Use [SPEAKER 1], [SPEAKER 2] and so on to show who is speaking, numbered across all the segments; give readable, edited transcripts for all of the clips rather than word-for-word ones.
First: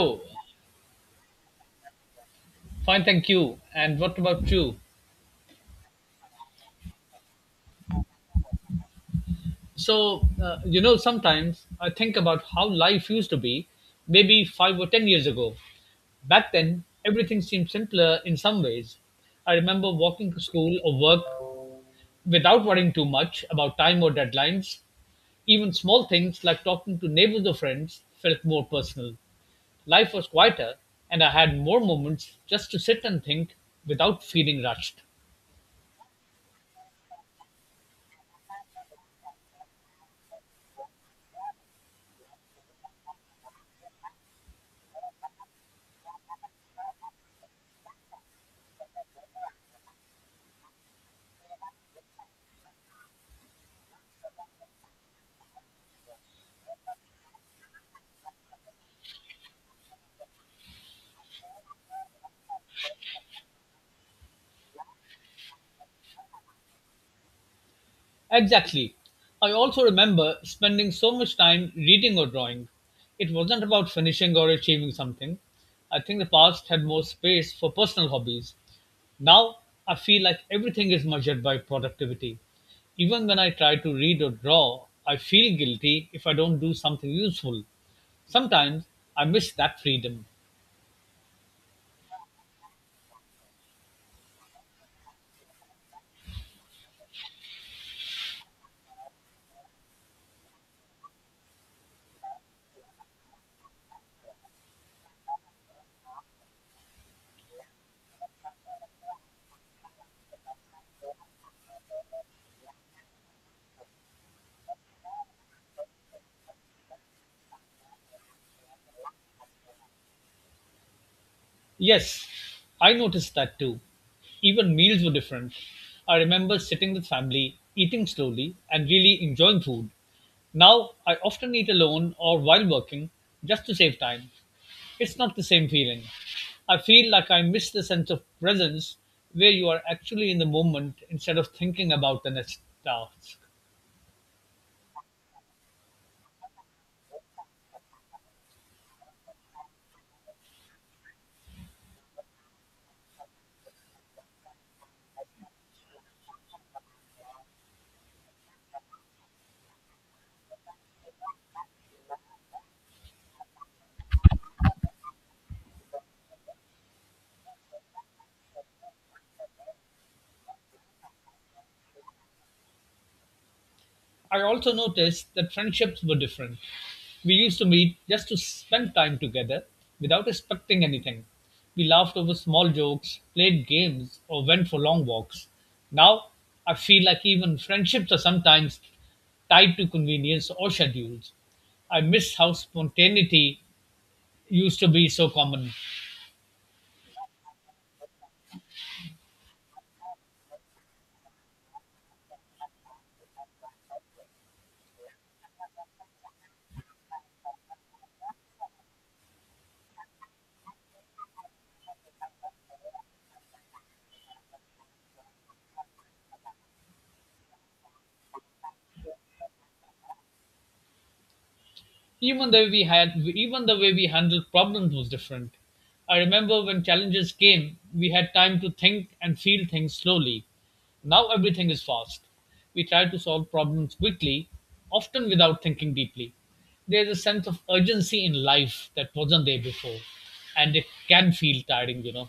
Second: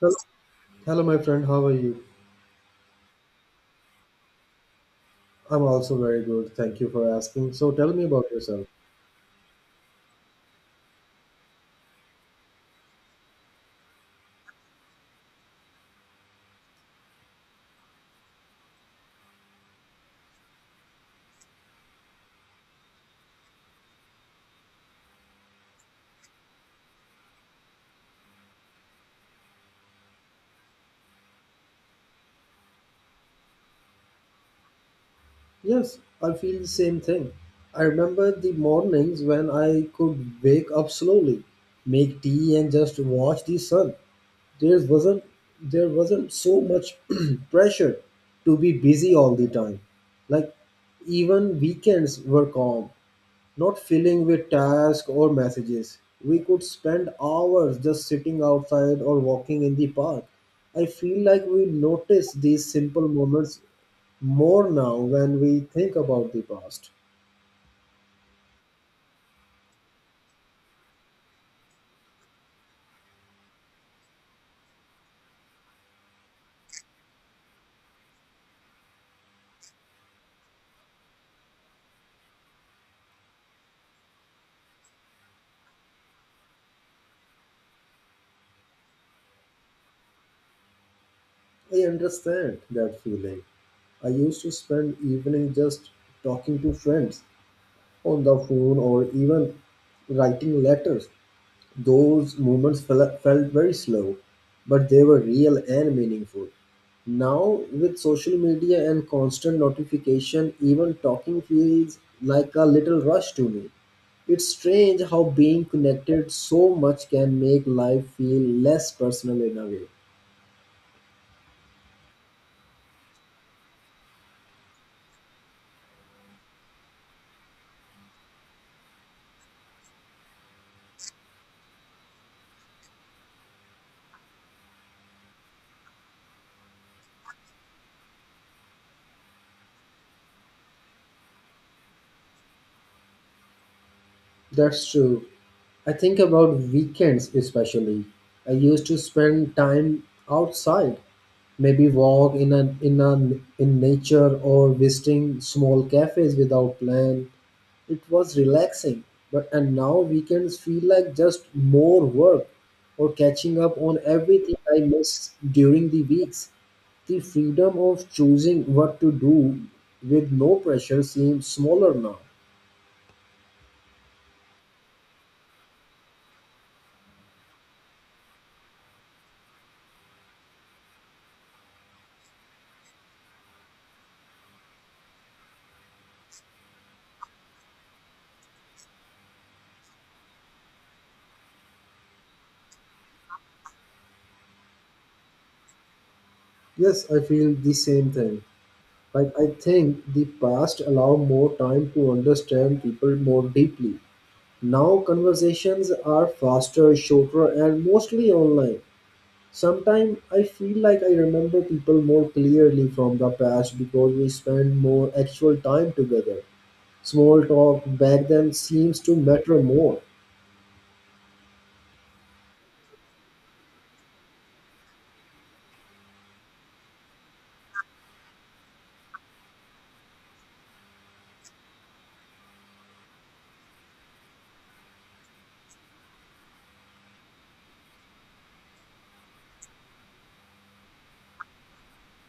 [SPEAKER 1] Hello, hello, my friend. How are you?
[SPEAKER 2] fine, thank you. And what about you?
[SPEAKER 1] I'm also very good. Thank you for asking. So tell me about yourself.
[SPEAKER 2] Sometimes I think about how life used to be maybe 5 or 10 years ago. Back then, everything seemed simpler in some ways. I remember walking to school or work without worrying too much about time or deadlines. Even small things like talking to neighbors or friends felt more personal. Life was quieter, and I had more moments just to sit and think without feeling rushed.
[SPEAKER 1] Yes, I feel the same thing. I remember the mornings when I could wake up slowly, make tea, and just watch the sun. There wasn't there wasn't so much pressure to be busy all the time. Like even weekends were calm, not filling with tasks or messages. We could spend hours just sitting outside or walking in the park. I feel like we notice these simple moments more now when we think about the past.
[SPEAKER 2] Exactly. I also remember spending so much time reading or drawing. It wasn't about finishing or achieving something. I think the past had more space for personal hobbies. Now, I feel like everything is measured by productivity. Even when I try to read or draw, I feel guilty if I don't do something useful. Sometimes I miss that freedom.
[SPEAKER 1] I understand that feeling. I used to spend evening just talking to friends on the phone or even writing letters. Those moments felt very slow, but they were real and meaningful. Now, with social media and constant notification, even talking feels like a little rush to me. It's strange how being connected so much can make life feel less personal in a way.
[SPEAKER 2] Yes, I noticed that too. Even meals were different. I remember sitting with family, eating slowly, and really enjoying food. Now, I often eat alone or while working just to save time. It's not the same feeling. I feel like I miss the sense of presence where you are actually in the moment instead of thinking about the next task.
[SPEAKER 1] That's true. I think about weekends especially. I used to spend time outside, maybe walk in nature or visiting small cafes without plan. It was relaxing, but and now weekends feel like just more work or catching up on everything I missed during the weeks. The freedom of choosing what to do with no pressure seems smaller now.
[SPEAKER 2] I also noticed that friendships were different. We used to meet just to spend time together without expecting anything. We laughed over small jokes, played games, or went for long walks. Now, I feel like even friendships are sometimes tied to convenience or schedules. I miss how spontaneity used to be so common.
[SPEAKER 1] Yes, I feel the same thing. Like I think the past allowed more time to understand people more deeply. Now conversations are faster, shorter, and mostly online. Sometimes I feel like I remember people more clearly from the past because we spend more actual time together. Small talk back then seems to matter more.
[SPEAKER 2] Even the way we handled problems was different. I remember when challenges came, we had time to think and feel things slowly. Now everything is fast. We try to solve problems quickly, often without thinking deeply. There's a sense of urgency in life that wasn't there before, and it can feel tiring.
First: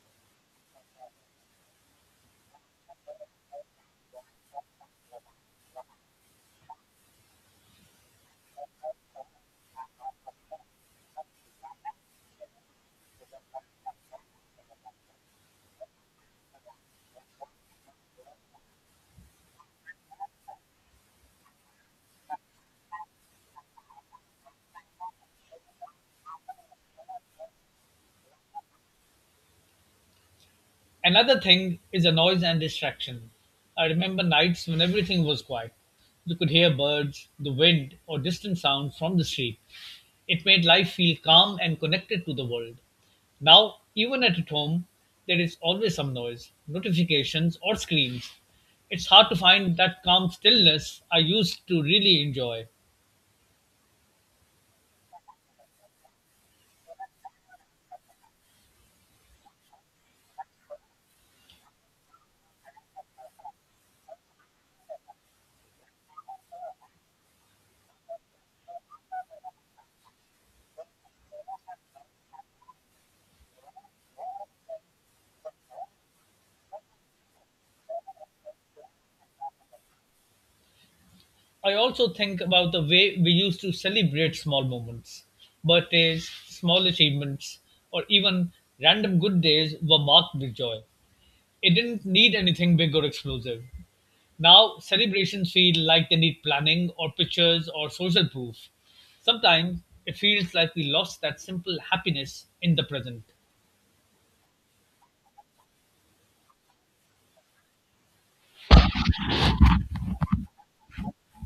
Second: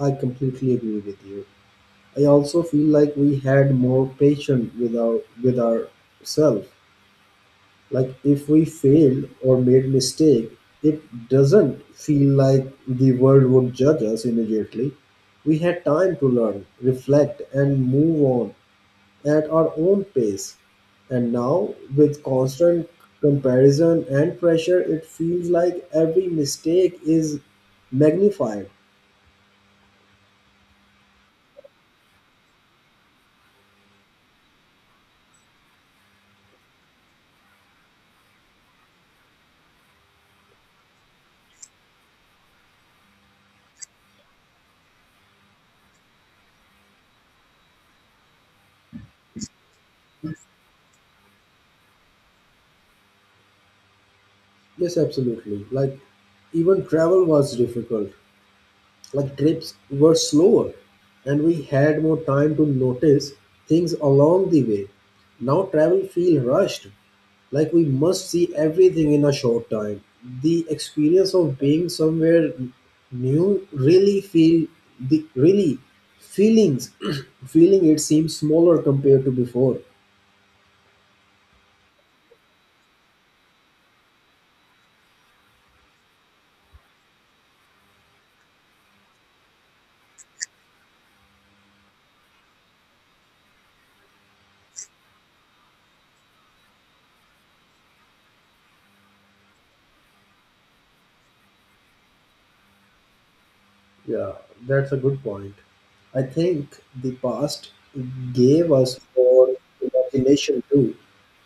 [SPEAKER 1] I completely agree with you. I also feel like we had more patience with ourselves. Like if we failed or made mistake, it doesn't feel like the world would judge us immediately. We had time to learn, reflect, and move on at our own pace. And now, with constant comparison and pressure, it feels like every mistake is magnified.
[SPEAKER 2] Another thing is the noise and distraction. I remember nights when everything was quiet. You could hear birds, the wind, or distant sounds from the street. It made life feel calm and connected to the world. Now, even at home, there is always some noise, notifications, or screens. It's hard to find that calm stillness I used to really enjoy.
[SPEAKER 1] Yes, absolutely. Like even travel was difficult, like trips were slower, and we had more time to notice things along the way. Now travel feel rushed, like we must see everything in a short time. The experience of being somewhere new really feel the really feelings feeling, it seems smaller compared to before.
[SPEAKER 2] I also think about the way we used to celebrate small moments. Birthdays, small achievements, or even random good days were marked with joy. It didn't need anything big or explosive. Now, celebrations feel like they need planning or pictures or social proof. Sometimes it feels like we lost that simple happiness in the present.
[SPEAKER 1] Yeah, that's a good point. I think the past gave us more imagination too.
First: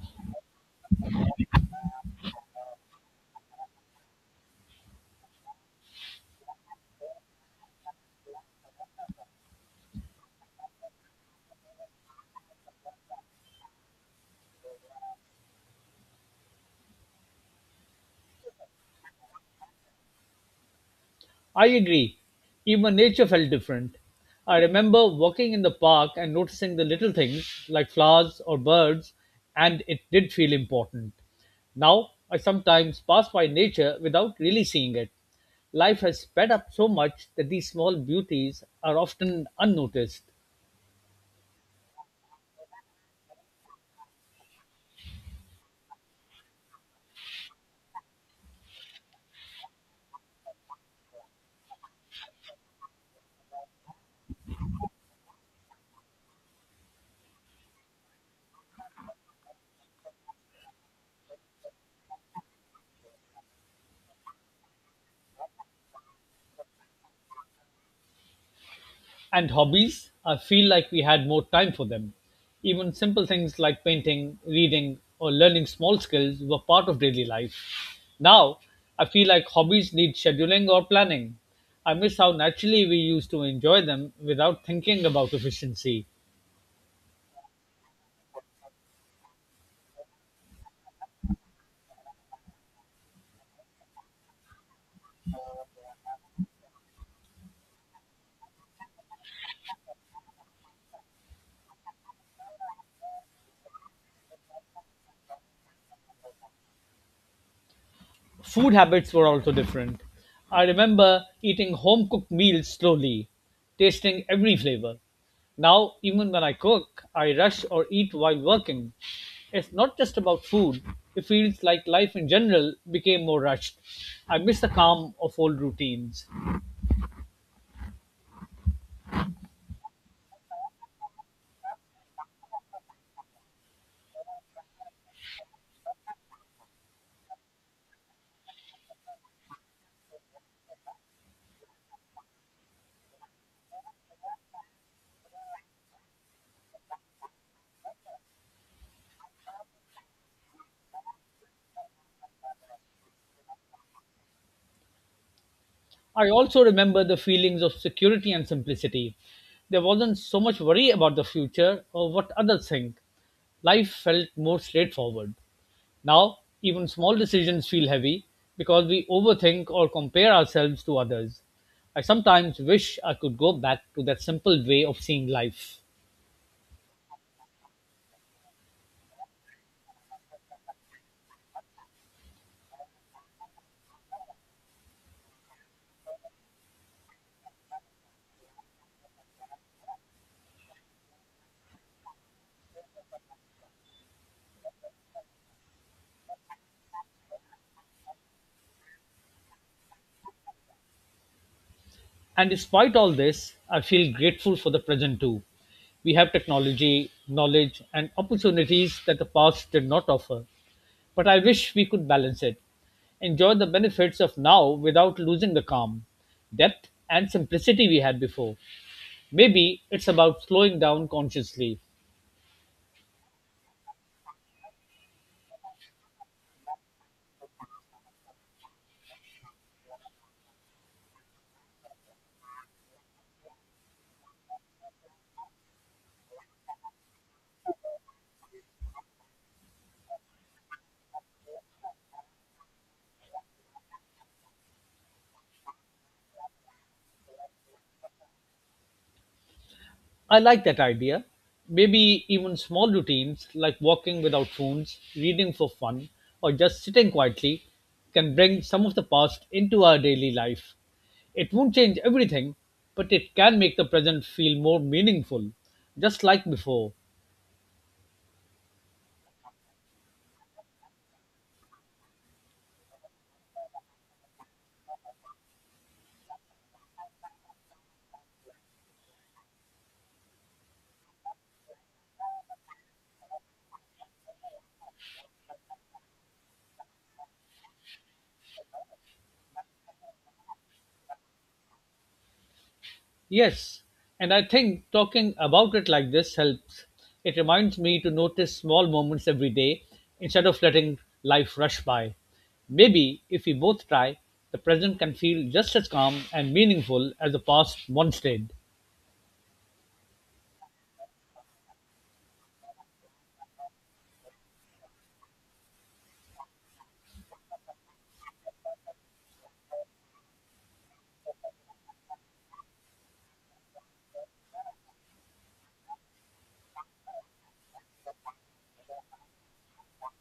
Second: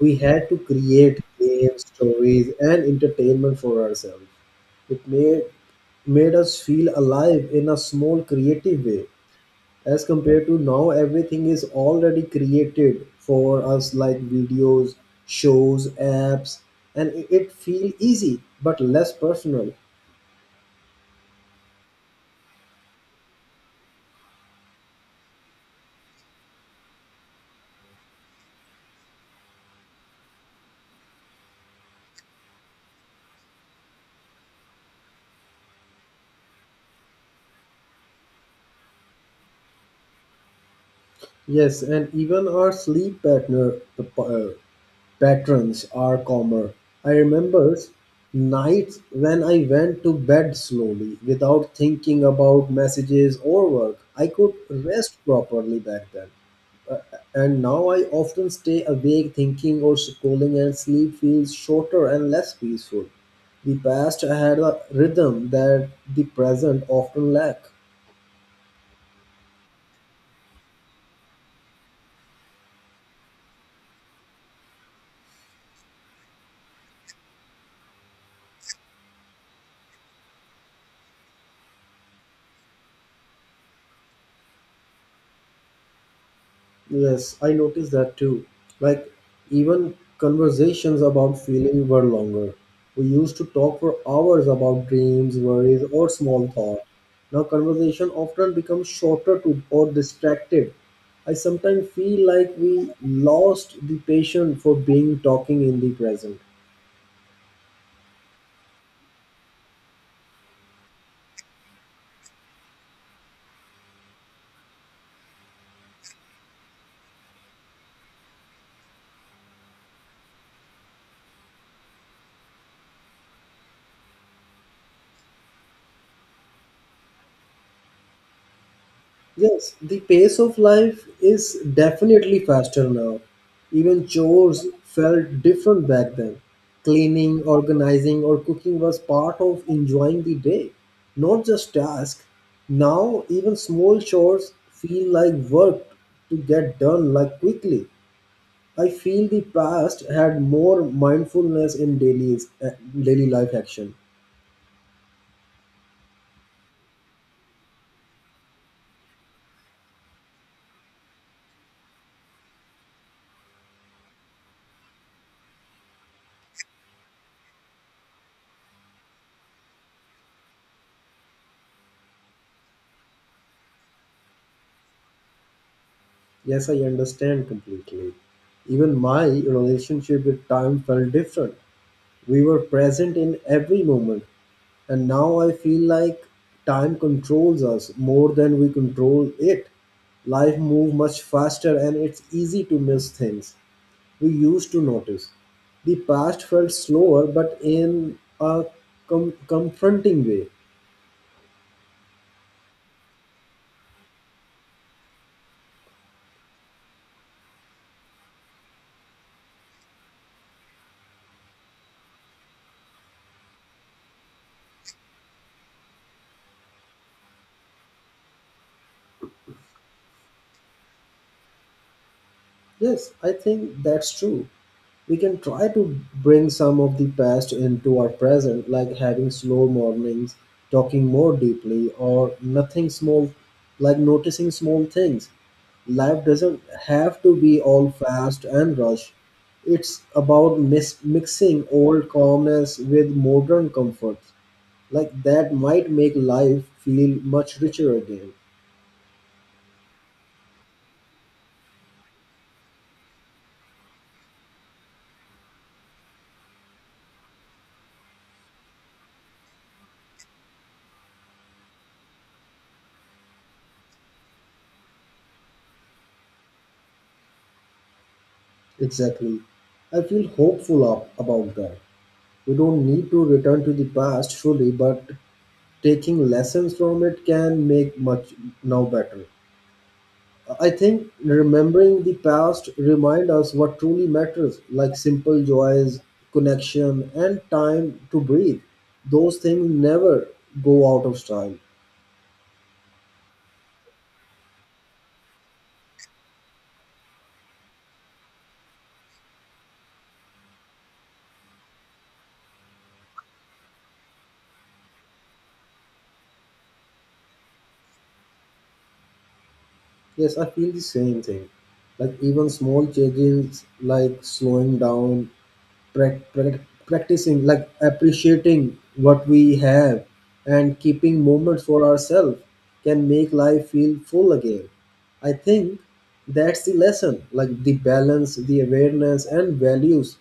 [SPEAKER 1] We had to create games, stories, and entertainment for ourselves. It made us feel alive in a small creative way, as compared to now everything is already created for us, like videos, shows, apps, and it feel easy but less personal.
[SPEAKER 2] I agree. Even nature felt different. I remember walking in the park and noticing the little things like flowers or birds, and it did feel important. Now, I sometimes pass by nature without really seeing it. Life has sped up so much that these small beauties are often unnoticed.
[SPEAKER 1] Yes, and even our sleep partner, uh, patterns are calmer. I remember nights when I went to bed slowly without thinking about messages or work. I could rest properly back then. Uh, and now I often stay awake thinking or scrolling, and sleep feels shorter and less peaceful. The past had a rhythm that the present often lack.
[SPEAKER 2] And hobbies, I feel like we had more time for them. Even simple things like painting, reading, or learning small skills were part of daily life. Now, I feel like hobbies need scheduling or planning. I miss how naturally we used to enjoy them without thinking about efficiency.
[SPEAKER 1] Yes, I noticed that too. Like, even conversations about feeling were longer. We used to talk for hours about dreams, worries, or small thoughts. Now, conversation often becomes shorter to or distracted. I sometimes feel like we lost the passion for being talking in the present.
[SPEAKER 2] Food habits were also different. I remember eating home cooked meals slowly, tasting every flavor. Now, even when I cook, I rush or eat while working. It's not just about food, it feels like life in general became more rushed. I miss the calm of old routines.
[SPEAKER 1] Yes, the pace of life is definitely faster now. Even chores felt different back then. Cleaning, organizing, or cooking was part of enjoying the day, not just task. Now, even small chores feel like work to get done like quickly. I feel the past had more mindfulness in daily life action.
[SPEAKER 2] I also remember the feelings of security and simplicity. There wasn't so much worry about the future or what others think. Life felt more straightforward. Now, even small decisions feel heavy because we overthink or compare ourselves to others. I sometimes wish I could go back to that simple way of seeing life.
[SPEAKER 1] Yes, I understand completely. Even my relationship with time felt different. We were present in every moment, and now I feel like time controls us more than we control it. Life moves much faster, and it's easy to miss things we used to notice. The past felt slower, but in a confronting way.
[SPEAKER 2] And despite all this, I feel grateful for the present too. We have technology, knowledge, and opportunities that the past did not offer. But I wish we could balance it. Enjoy the benefits of now without losing the calm, depth, and simplicity we had before. Maybe it's about slowing down consciously,
[SPEAKER 1] Yes, I think that's true. We can try to bring some of the past into our present, like having slow mornings, talking more deeply, or nothing small, like noticing small things. Life doesn't have to be all fast and rush. It's about mixing old calmness with modern comfort. Like that might make life feel much richer again.
[SPEAKER 2] I like that idea. Maybe even small routines like walking without phones, reading for fun, or just sitting quietly can bring some of the past into our daily life. It won't change everything, but it can make the present feel more meaningful, just like before.
[SPEAKER 1] Exactly. I feel hopeful about that. We don't need to return to the past fully, but taking lessons from it can make much now better. I think remembering the past remind us what truly matters, like simple joys, connection, and time to breathe. Those things never go out of style.
[SPEAKER 2] Yes, and I think talking about it like this helps. It reminds me to notice small moments every day instead of letting life rush by. Maybe if we both try, the present can feel just as calm and meaningful as the past once did.
[SPEAKER 1] Yes, I feel the same thing. Like even small changes like slowing down, prac- prac- practicing like appreciating what we have and keeping moments for ourselves can make life feel full again. I think that's the lesson, like the balance, the awareness, and values,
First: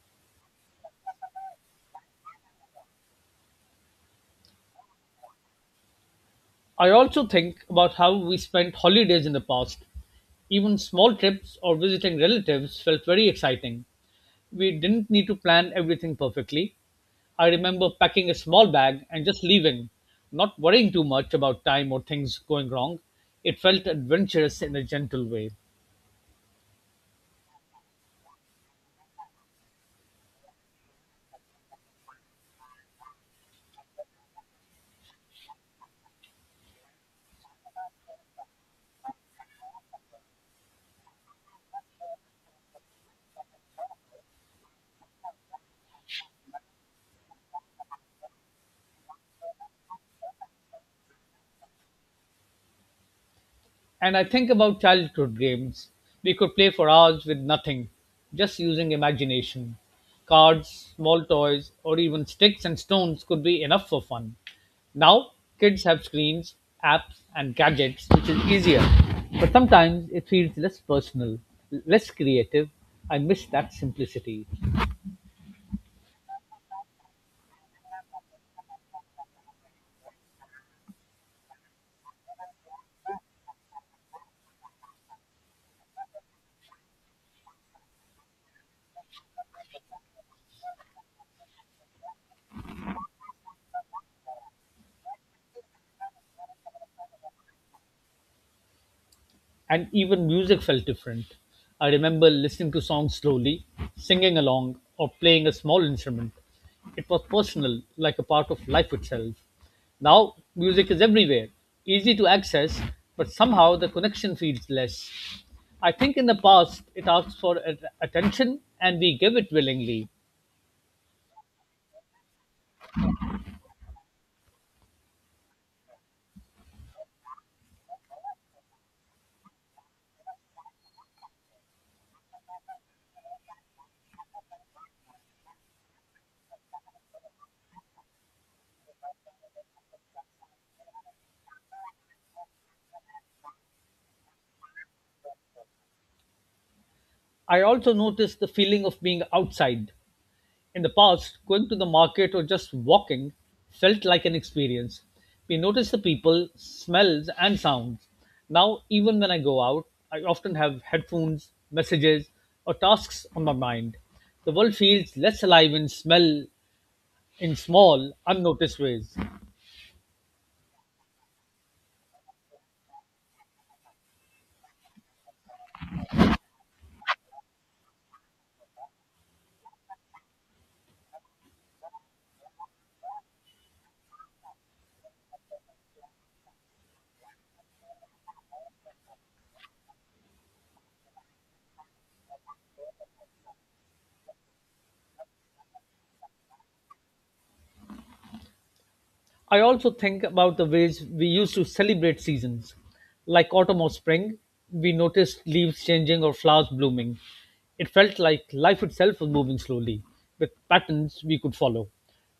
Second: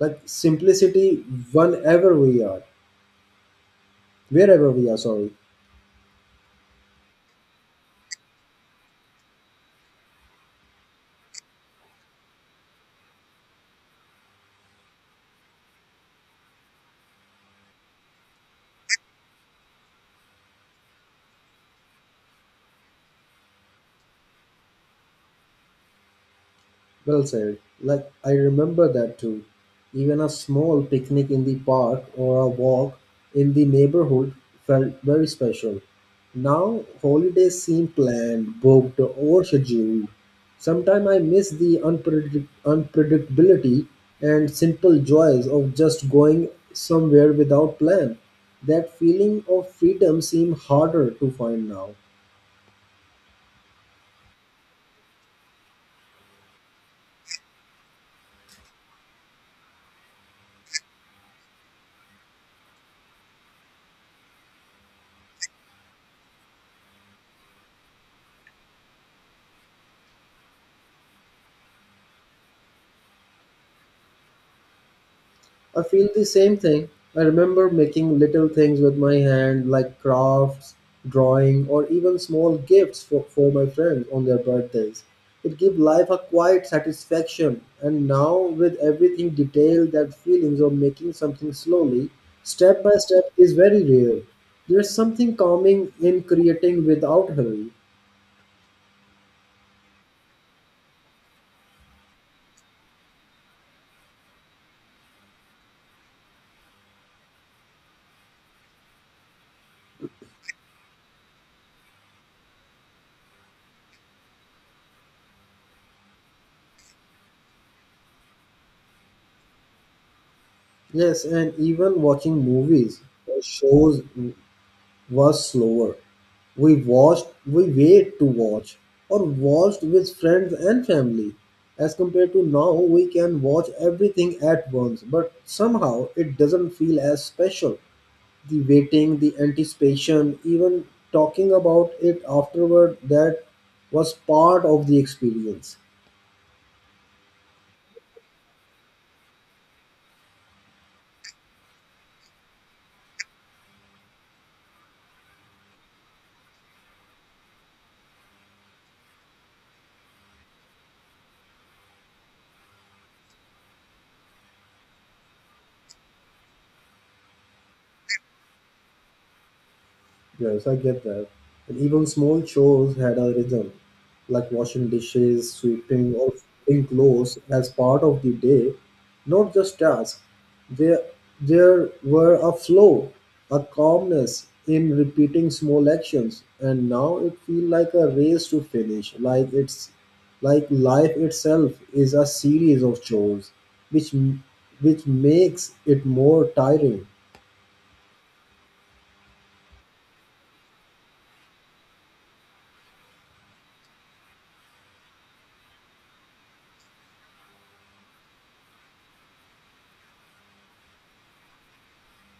[SPEAKER 1] like simplicity, whenever we are, wherever we are, sorry.
[SPEAKER 2] I also think about how we spent holidays in the past. Even small trips or visiting relatives felt very exciting. We didn't need to plan everything perfectly. I remember packing a small bag and just leaving, not worrying too much about time or things going wrong. It felt adventurous in a gentle way.
[SPEAKER 1] Well said. Like I remember that too. Even a small picnic in the park or a walk in the neighborhood felt very special. Now holidays seem planned, booked, or scheduled. Sometimes I miss the unpredictability and simple joys of just going somewhere without plan. That feeling of freedom seems harder to find now.
[SPEAKER 2] And I think about childhood games. We could play for hours with nothing, just using imagination. Cards, small toys, or even sticks and stones could be enough for fun. Now, kids have screens, apps, and gadgets, which is easier. But sometimes it feels less personal, less creative. I miss that simplicity.
[SPEAKER 1] I feel the same thing. I remember making little things with my hand, like crafts, drawing, or even small gifts for my friends on their birthdays. It gave life a quiet satisfaction, and now with everything detailed, that feelings of making something slowly, step by step, is very real. There's something calming in creating without hurry.
[SPEAKER 2] And even music felt different. I remember listening to songs slowly, singing along, or playing a small instrument. It was personal, like a part of life itself. Now, music is everywhere, easy to access, but somehow the connection feels less. I think in the past it asked for attention and we give it willingly.
[SPEAKER 1] Yes, and even watching movies or shows was slower. We watched, we wait to watch, or watched with friends and family. As compared to now, we can watch everything at once, but somehow it doesn't feel as special. The waiting, the anticipation, even talking about it afterward, that was part of the experience.
[SPEAKER 2] I also noticed the feeling of being outside. In the past, going to the market or just walking felt like an experience. We noticed the people, smells, and sounds. Now, even when I go out, I often have headphones, messages, or tasks on my mind. The world feels less alive in small, unnoticed ways.
[SPEAKER 1] Yes, I get that. And even small chores had a rhythm, like washing dishes, sweeping, or folding clothes as part of the day, not just tasks. There, there were a flow, a calmness in repeating small actions, and now it feels like a race to finish, like it's like life itself is a series of chores, which m- which makes it more tiring.
[SPEAKER 2] I also think about the ways we used to celebrate seasons. Like autumn or spring, we noticed leaves changing or flowers blooming. It felt like life itself was moving slowly, with patterns we could follow.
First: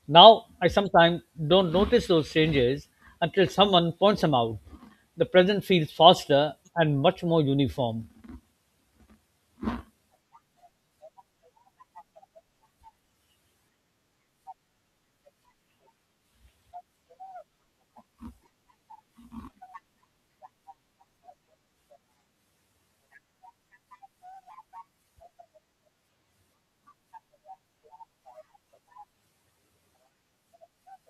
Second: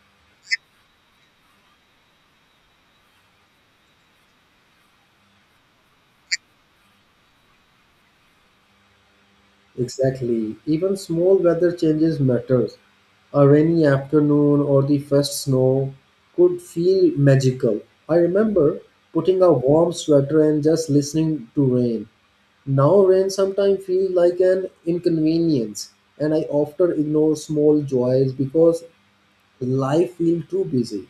[SPEAKER 2] Now, I sometimes don't notice those changes until someone points them out. The present feels faster and much more uniform.
[SPEAKER 1] Exactly. Even small weather changes matters. A rainy afternoon or the first snow could feel magical. I remember putting a warm sweater and just listening to rain. Now rain sometimes feels like an inconvenience, and I often ignore small joys because life feels too busy.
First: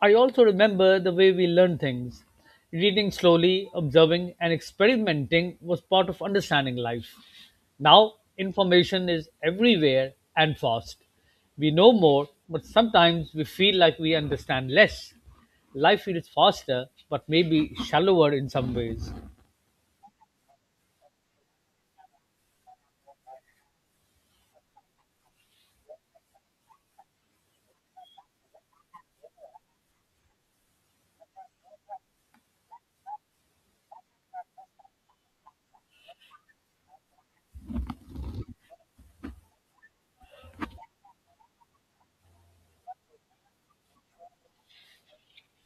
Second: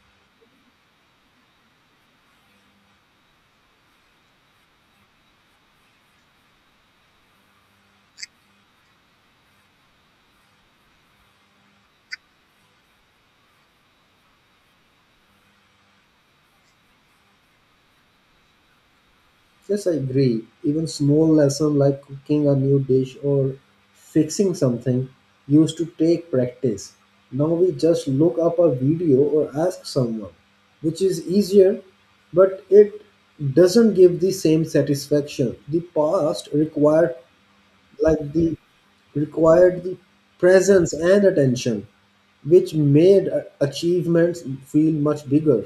[SPEAKER 2] I also remember the way we learned things. Reading slowly, observing, and experimenting was part of understanding life. Now, information is everywhere and fast. We know more, but sometimes we feel like we understand less. Life feels faster, but maybe shallower in some ways.
[SPEAKER 1] Yes, I agree. Even small lessons like cooking a new dish or fixing something used to take practice. Now we just look up a video or ask someone, which is easier, but it doesn't give the same satisfaction. The past like the required the presence and attention, which made achievements feel much bigger.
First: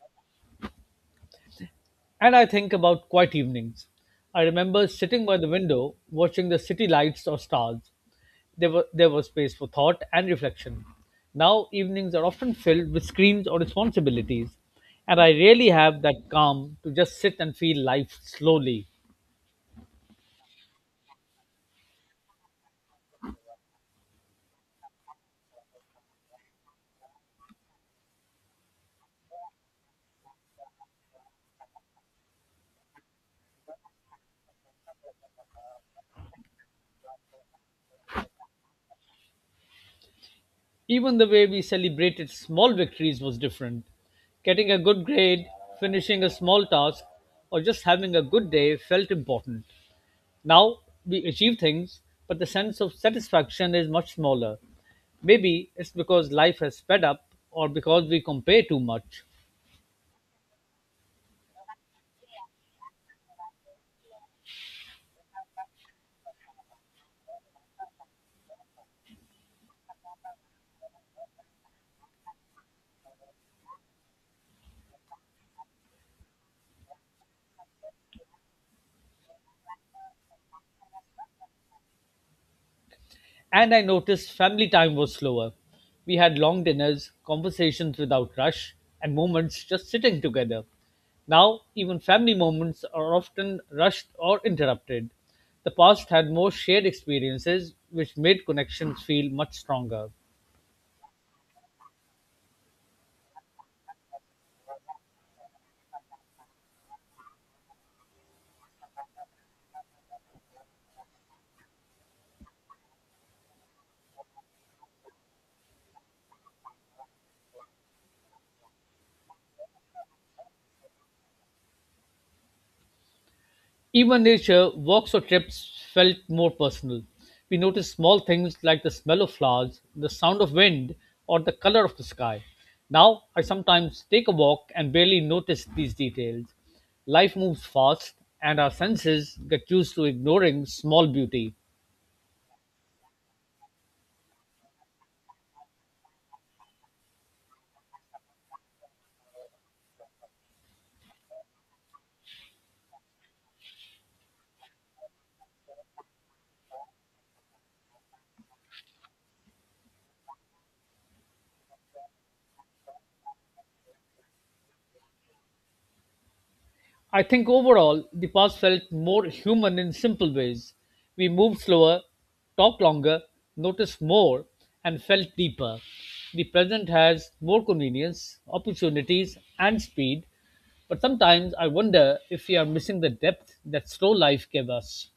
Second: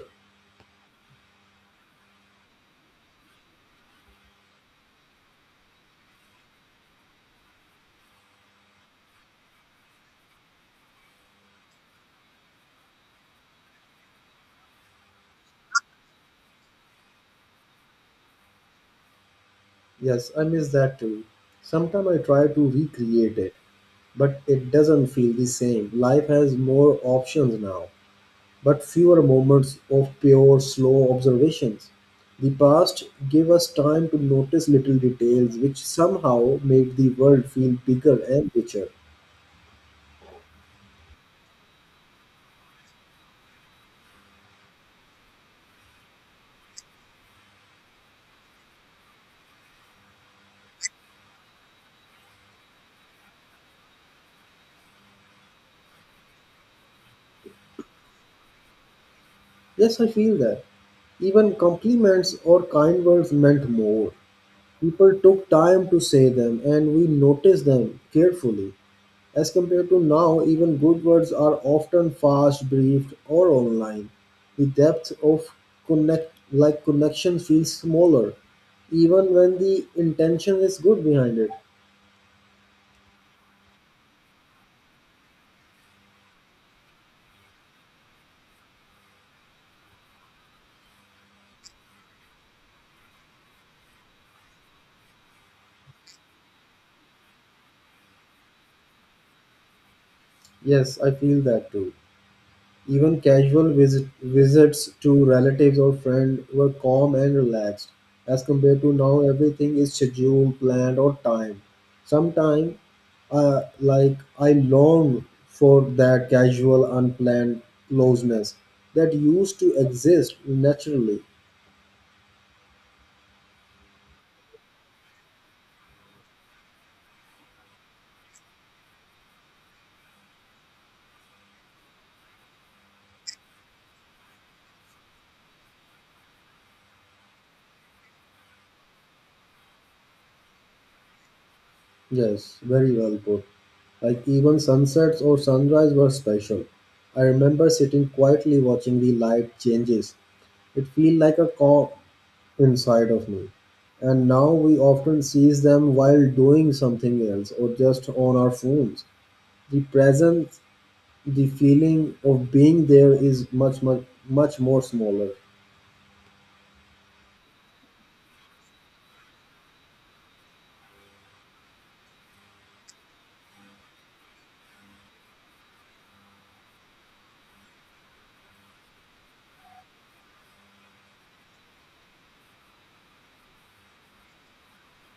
[SPEAKER 2] And I think about quiet evenings. I remember sitting by the window watching the city lights or stars. There was space for thought and reflection. Now, evenings are often filled with screens or responsibilities, and I rarely have that calm to just sit and feel life slowly.
[SPEAKER 1] Yes, I miss that too. Sometimes I try to recreate it, but it doesn't feel the same. Life has more options now, but fewer moments of pure, slow observations. The past gave us time to notice little details which somehow made the world feel bigger and richer.
[SPEAKER 2] Even the way we celebrated small victories was different. Getting a good grade, finishing a small task, or just having a good day felt important. Now we achieve things, but the sense of satisfaction is much smaller. Maybe it's because life has sped up or because we compare too much.
[SPEAKER 1] Yes, I feel that. Even compliments or kind words meant more. People took time to say them and we noticed them carefully. As compared to now, even good words are often fast, brief, or online. The depth of connection feels smaller, even when the intention is good behind it.
[SPEAKER 2] And I noticed family time was slower. We had long dinners, conversations without rush, and moments just sitting together. Now, even family moments are often rushed or interrupted. The past had more shared experiences, which made connections feel much stronger.
[SPEAKER 1] Yes, I feel that too. Even casual visits to relatives or friends were calm and relaxed, as compared to now everything is scheduled, planned, or timed. Sometimes, like I long for that casual, unplanned closeness that used to exist naturally.
[SPEAKER 2] Even nature, walks or trips felt more personal. We noticed small things like the smell of flowers, the sound of wind, or the color of the sky. Now, I sometimes take a walk and barely notice these details. Life moves fast, and our senses get used to ignoring small beauty.
[SPEAKER 1] Yes, very well put. Like even sunsets or sunrise were special. I remember sitting quietly watching the light changes. It felt like a calm, inside of me. And now we often seize them while doing something else or just on our phones. The presence, the feeling of being there is much, much, much more smaller.
[SPEAKER 2] I think overall, the past felt more human in simple ways. We moved slower, talked longer, noticed more, and felt deeper. The present has more convenience, opportunities, and speed, but sometimes I wonder if we are missing the depth that slow life gave us.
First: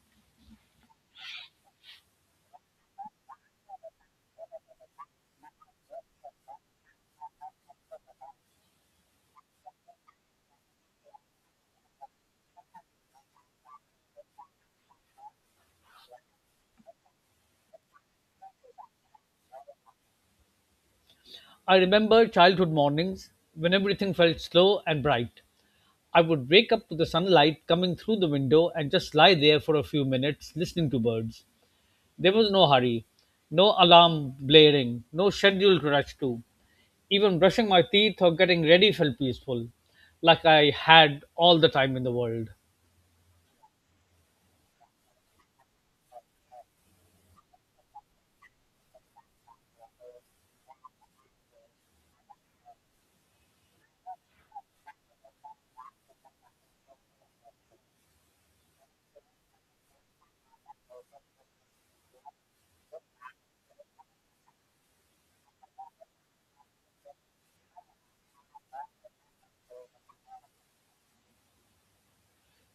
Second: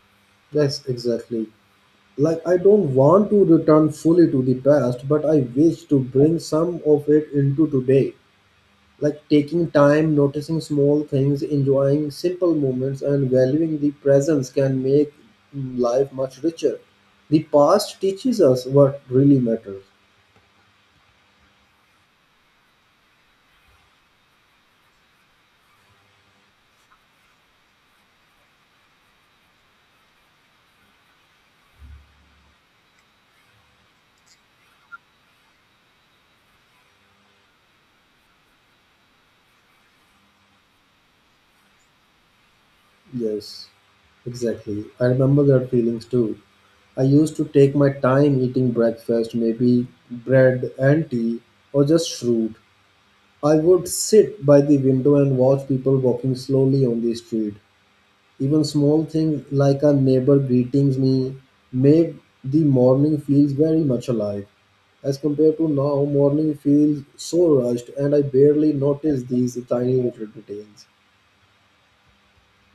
[SPEAKER 1] Yes, exactly. Like, I don't want to return fully to the past, but I wish to bring some of it into today. Like taking time, noticing small things, enjoying simple moments, and valuing the presence can make life much richer. The past teaches us what really matters.
[SPEAKER 2] I remember childhood mornings when everything felt slow and bright. I would wake up to the sunlight coming through the window and just lie there for a few minutes listening to birds. There was no hurry, no alarm blaring, no scheduled rush to. Even brushing my teeth or getting ready felt peaceful, like I had all the time in the world.
[SPEAKER 1] Yes, exactly. I remember that feelings too. I used to take my time eating breakfast, maybe bread and tea, or just fruit. I would sit by the window and watch people walking slowly on the street. Even small things like a neighbor greeting me made the morning feels very much alive. As compared to now, morning feels so rushed and I barely notice these tiny little details.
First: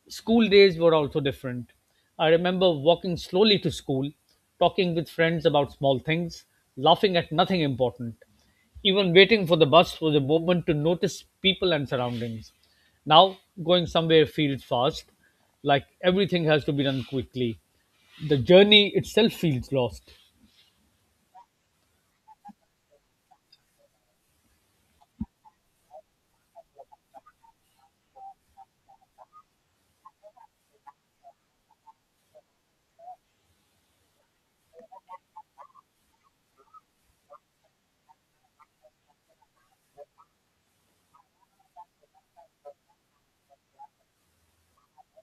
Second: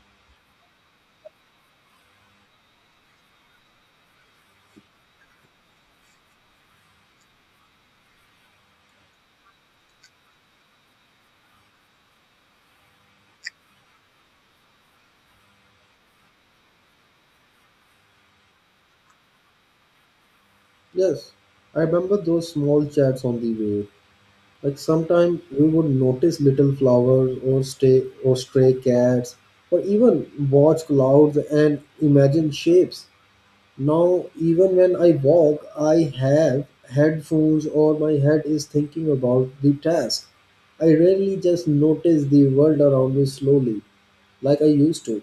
[SPEAKER 2] School days were also different. I remember walking slowly to school, talking with friends about small things, laughing at nothing important. Even waiting for the bus was a moment to notice people and surroundings. Now, going somewhere feels fast, like everything has to be done quickly. The journey itself feels lost.
[SPEAKER 1] Yes, I remember those small chats on the way. Like sometimes we would notice little flowers or stray cats or even watch clouds and imagine shapes. Now, even when I walk, I have headphones or my head is thinking about the task. I rarely just notice the world around me slowly, like I used to.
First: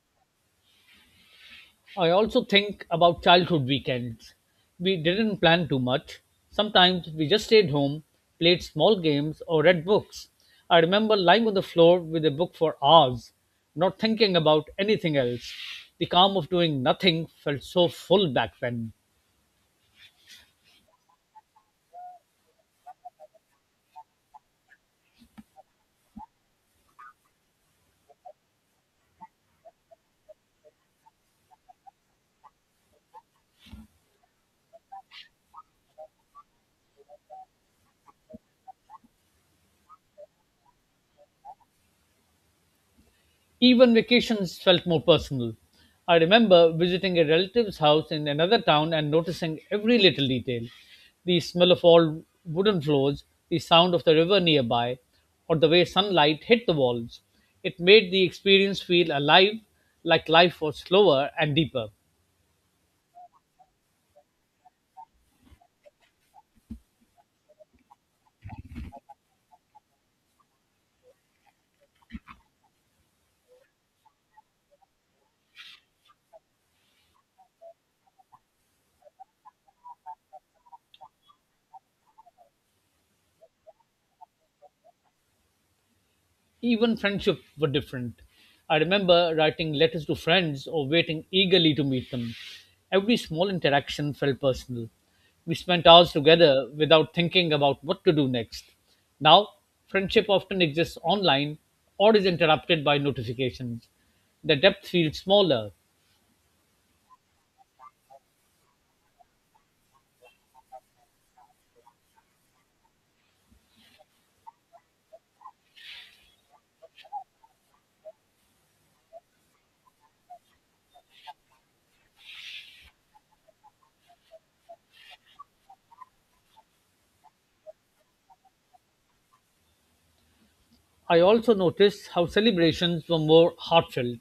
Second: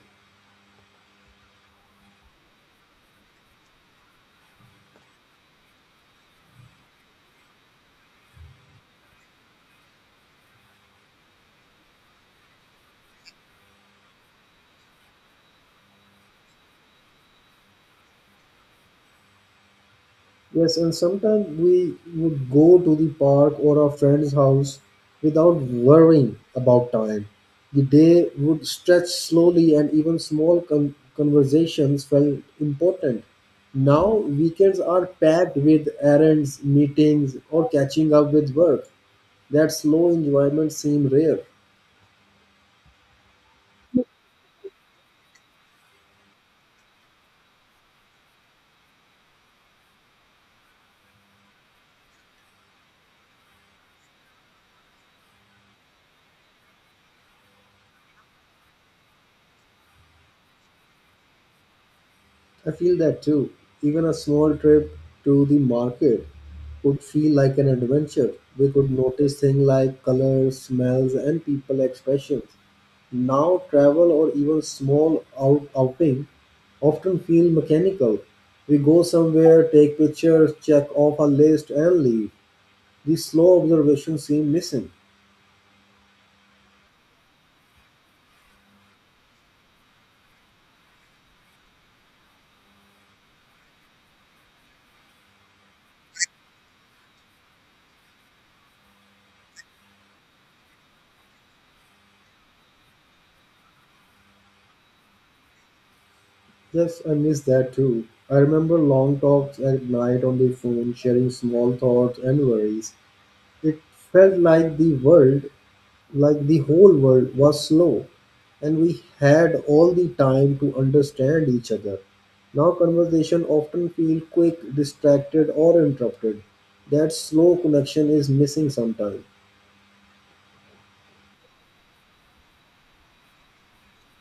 [SPEAKER 2] I also think about childhood weekends. We didn't plan too much. Sometimes we just stayed home, played small games, or read books. I remember lying on the floor with a book for hours, not thinking about anything else. The calm of doing nothing felt so full back then.
[SPEAKER 1] Yes, and sometimes we would go to the park or our friend's house without worrying about time. The day would stretch slowly, and even small conversations felt important. Now, weekends are packed with errands, meetings, or catching up with work. That slow enjoyment seems rare.
[SPEAKER 2] Even vacations felt more personal. I remember visiting a relative's house in another town and noticing every little detail the smell of old wooden floors, the sound of the river nearby, or the way sunlight hit the walls. It made the experience feel alive, like life was slower and deeper.
[SPEAKER 1] I feel that too. Even a small trip to the market would feel like an adventure. We could notice things like colors, smells, and people expressions. Now, travel or even small outing often feel mechanical. We go somewhere, take pictures, check off a list, and leave. The slow observation seems missing.
[SPEAKER 2] Even friendships were different. I remember writing letters to friends or waiting eagerly to meet them. Every small interaction felt personal. We spent hours together without thinking about what to do next. Now, friendship often exists online or is interrupted by notifications. The depth feels smaller.
[SPEAKER 1] Yes, I miss that too. I remember long talks at night on the phone, sharing small thoughts and worries. It felt like the world, like the whole world, was slow, and we had all the time to understand each other. Now, conversation often feel quick, distracted, or interrupted. That slow connection is missing sometimes.
[SPEAKER 2] I also noticed how celebrations were more heartfelt.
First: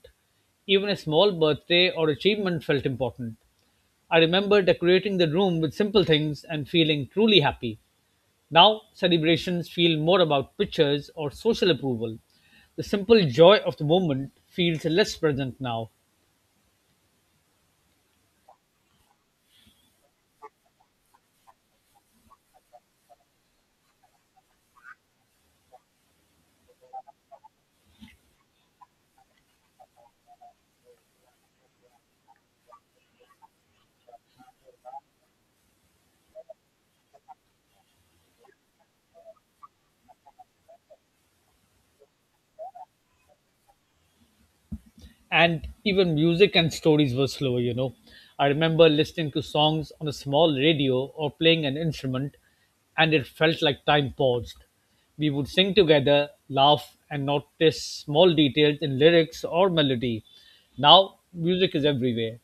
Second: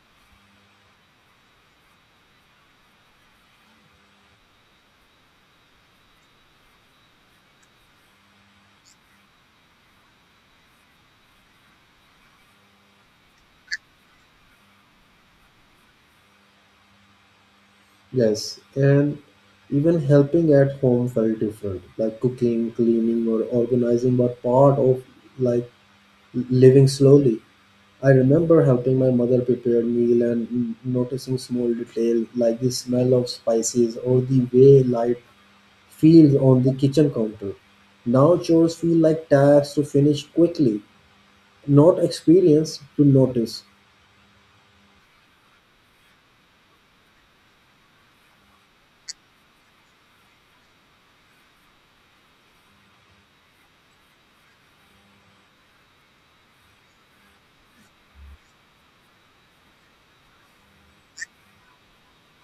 [SPEAKER 2] Even a small birthday or achievement felt important. I remember decorating the room with simple things and feeling truly happy. Now, celebrations feel more about pictures or social approval. The simple joy of the moment feels less present now.
[SPEAKER 1] Yes, and even helping at home felt different, like cooking, cleaning, or organizing were part of, like, living slowly. I remember helping my mother prepare meal and noticing small detail like the smell of spices or the way light feels on the kitchen counter. Now chores feel like tasks to finish quickly, not experience to notice.
[SPEAKER 2] And even music and stories were slower, I remember listening to songs on a small radio or playing an instrument, and it felt like time paused. We would sing together, laugh, and notice small details in lyrics or melody. Now music is everywhere,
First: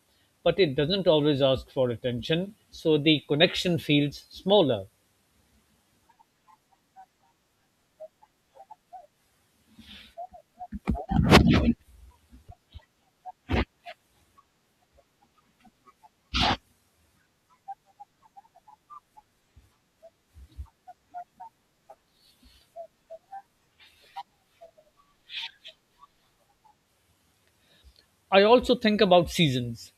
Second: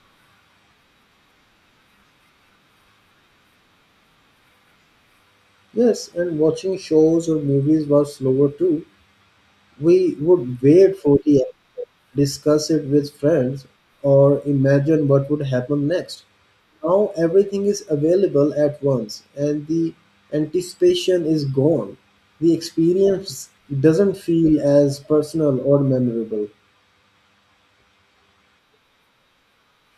[SPEAKER 2] but it doesn't always ask for attention, so the connection feels smaller.
[SPEAKER 1] Yes, and watching shows or movies was slower too. We would wait for the episode, discuss it with friends, or imagine what would happen next. Now everything is available at once, and the anticipation is gone. The experience doesn't feel as personal or memorable.
[SPEAKER 2] I also think about seasons.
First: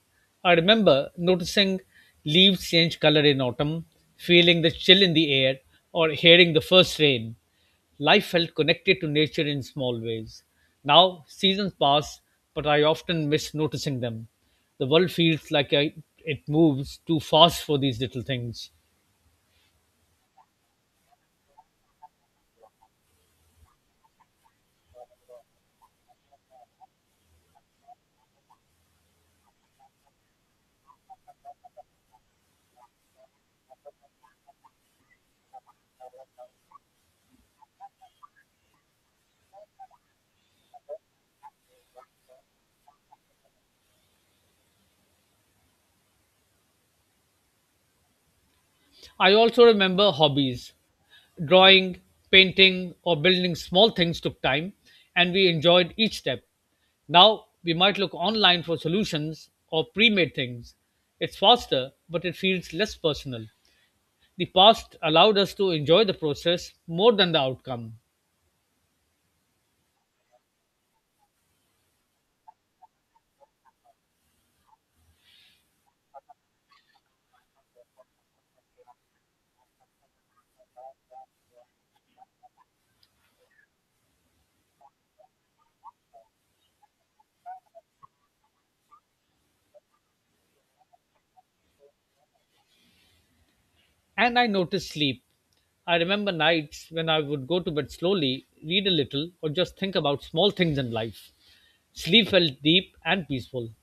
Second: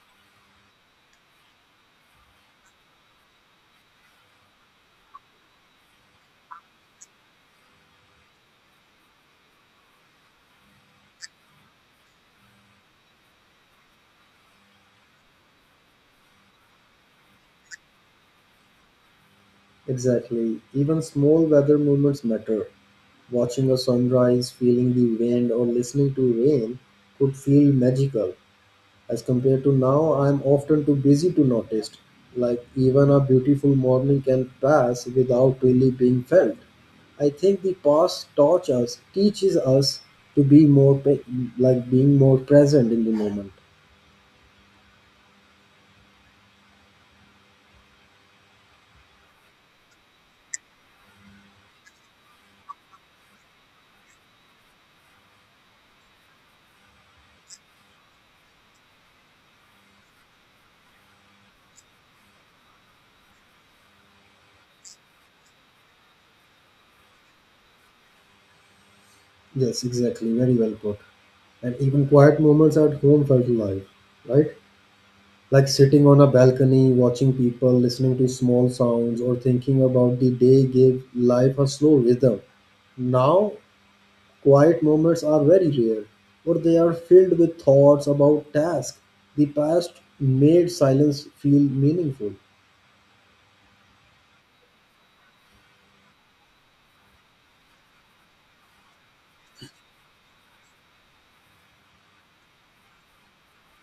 [SPEAKER 2] I remember noticing leaves change color in autumn, feeling the chill in the air, or hearing the first rain. Life felt connected to nature in small ways. Now, seasons pass, but I often miss noticing them. The world feels like it moves too fast for these little things.
[SPEAKER 1] Exactly. Even small weather movements matter. Watching a sunrise, feeling the wind, or listening to rain could feel magical. As compared to now, I'm often too busy to notice. Like, even a beautiful morning can pass without really being felt. I think the past taught us, teaches us to be more, like being more present in the moment.
[SPEAKER 2] I also remember hobbies. Drawing, painting, or building small things took time, and we enjoyed each step. Now we might look online for solutions or pre made things. It's faster, but it feels less personal. The past allowed us to enjoy the process more than the outcome.
[SPEAKER 1] Yes, exactly. Very well put. And even quiet moments at home felt alive, right? Like sitting on a balcony, watching people, listening to small sounds, or thinking about the day gave life a slow rhythm. Now quiet moments are very rare, or they are filled with thoughts about tasks. The past made silence feel meaningful.
[SPEAKER 2] And I noticed sleep. I remember nights when I would go to bed slowly, read a little, or just think about small things in life. Sleep felt deep and peaceful.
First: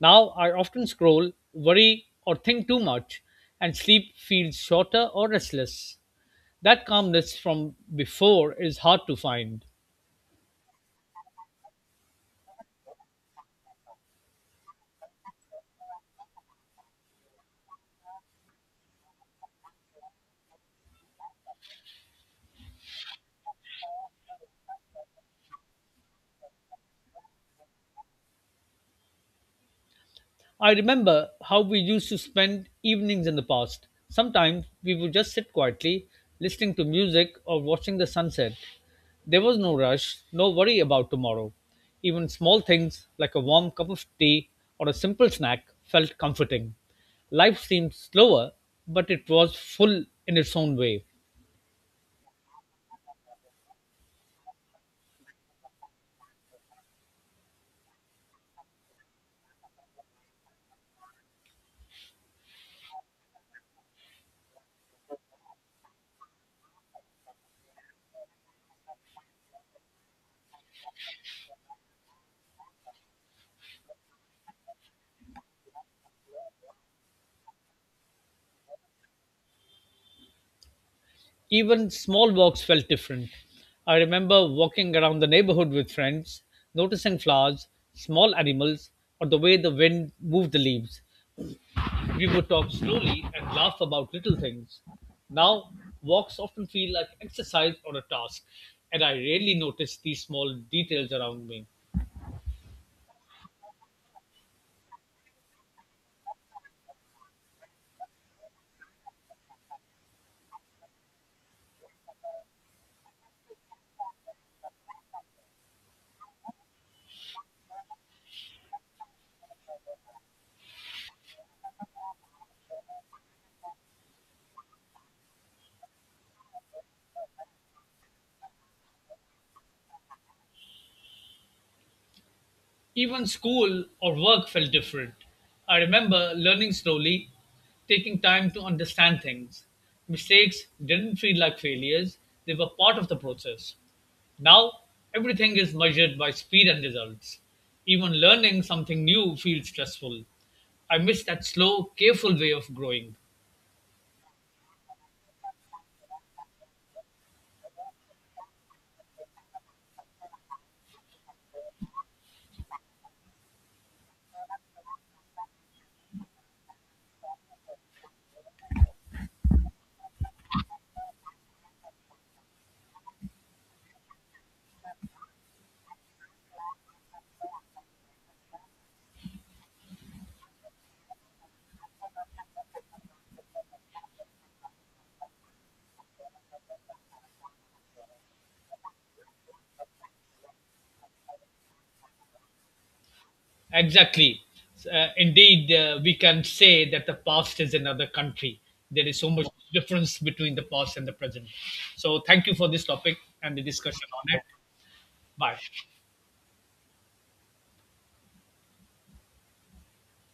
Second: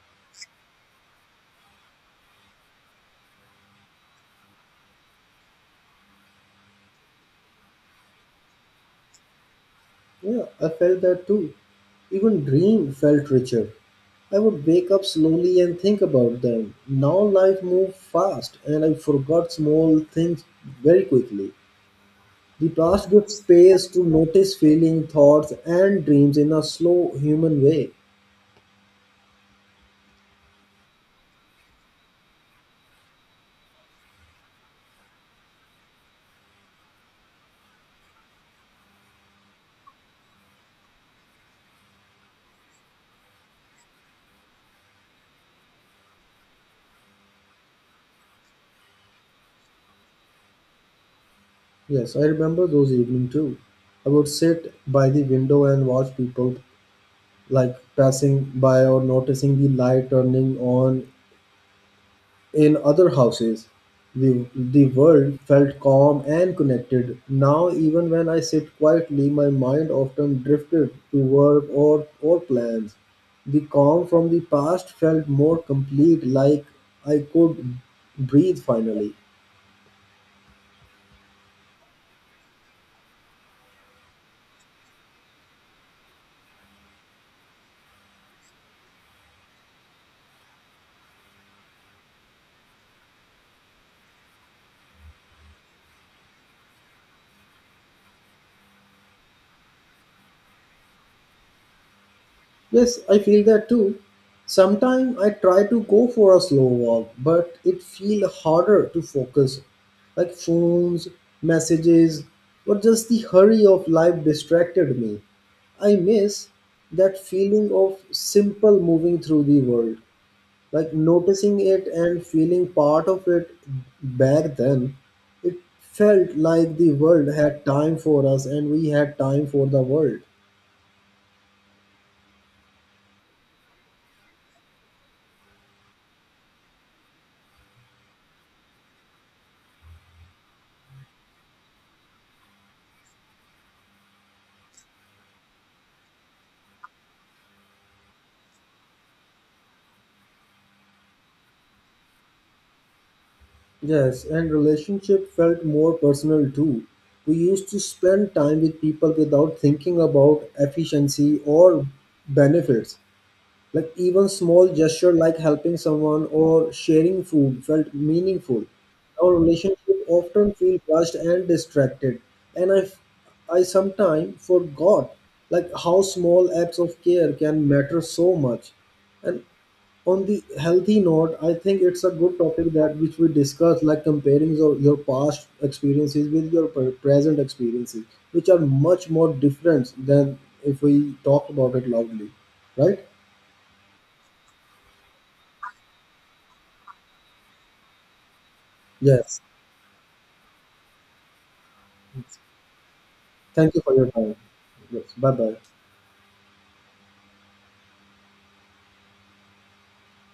[SPEAKER 2] Now I often scroll, worry, or think too much, and sleep feels shorter or restless. That calmness from before is hard to find.
[SPEAKER 1] Yeah, I felt that too. Even dream felt richer. I would wake up slowly and think about them. Now life moved fast and I forgot small things very quickly. The past gives space to notice feeling, thoughts and dreams in a slow human way.
[SPEAKER 2] I remember how we used to spend evenings in the past. Sometimes we would just sit quietly, listening to music or watching the sunset. There was no rush, no worry about tomorrow. Even small things like a warm cup of tea or a simple snack felt comforting. Life seemed slower, but it was full in its own way.
[SPEAKER 1] Yes, I remember those evenings too. I would sit by the window and watch people like passing by or noticing the light turning on in other houses. The world felt calm and connected. Now, even when I sit quietly, my mind often drifted to work or plans. The calm from the past felt more complete, like I could breathe finally.
[SPEAKER 2] Even small walks felt different. I remember walking around the neighborhood with friends, noticing flowers, small animals, or the way the wind moved the leaves. We would talk slowly and laugh about little things. Now, walks often feel like exercise or a task, and I rarely notice these small details around me.
[SPEAKER 1] Yes, I feel that too. Sometimes I try to go for a slow walk, but it feels harder to focus. Like phones, messages, or just the hurry of life distracted me. I miss that feeling of simple moving through the world, like noticing it and feeling part of it back then. It felt like the world had time for us and we had time for the world.
[SPEAKER 2] Even school or work felt different. I remember learning slowly, taking time to understand things. Mistakes didn't feel like failures, they were part of the process. Now, everything is measured by speed and results. Even learning something new feels stressful. I miss that slow, careful way of growing.
[SPEAKER 1] Yes, and relationship felt more personal too. We used to spend time with people without thinking about efficiency or benefits. Like even small gesture like helping someone or sharing food felt meaningful. Our relationship often feel rushed and distracted, and I sometimes forgot like how small acts of care can matter so much. And on the healthy note, I think it's a good topic that which we discussed, like comparing your past experiences with your present experiences, which are much more different than if we talk about it loudly, right?
[SPEAKER 2] Exactly. Indeed, we can say that the past is another country. There is so
[SPEAKER 1] Yes,
[SPEAKER 2] much difference between the past and the present. So, thank you for this topic and the
[SPEAKER 1] thank you for your
[SPEAKER 2] discussion
[SPEAKER 1] time.
[SPEAKER 2] on it.
[SPEAKER 1] Yes, bye bye.
[SPEAKER 2] Bye.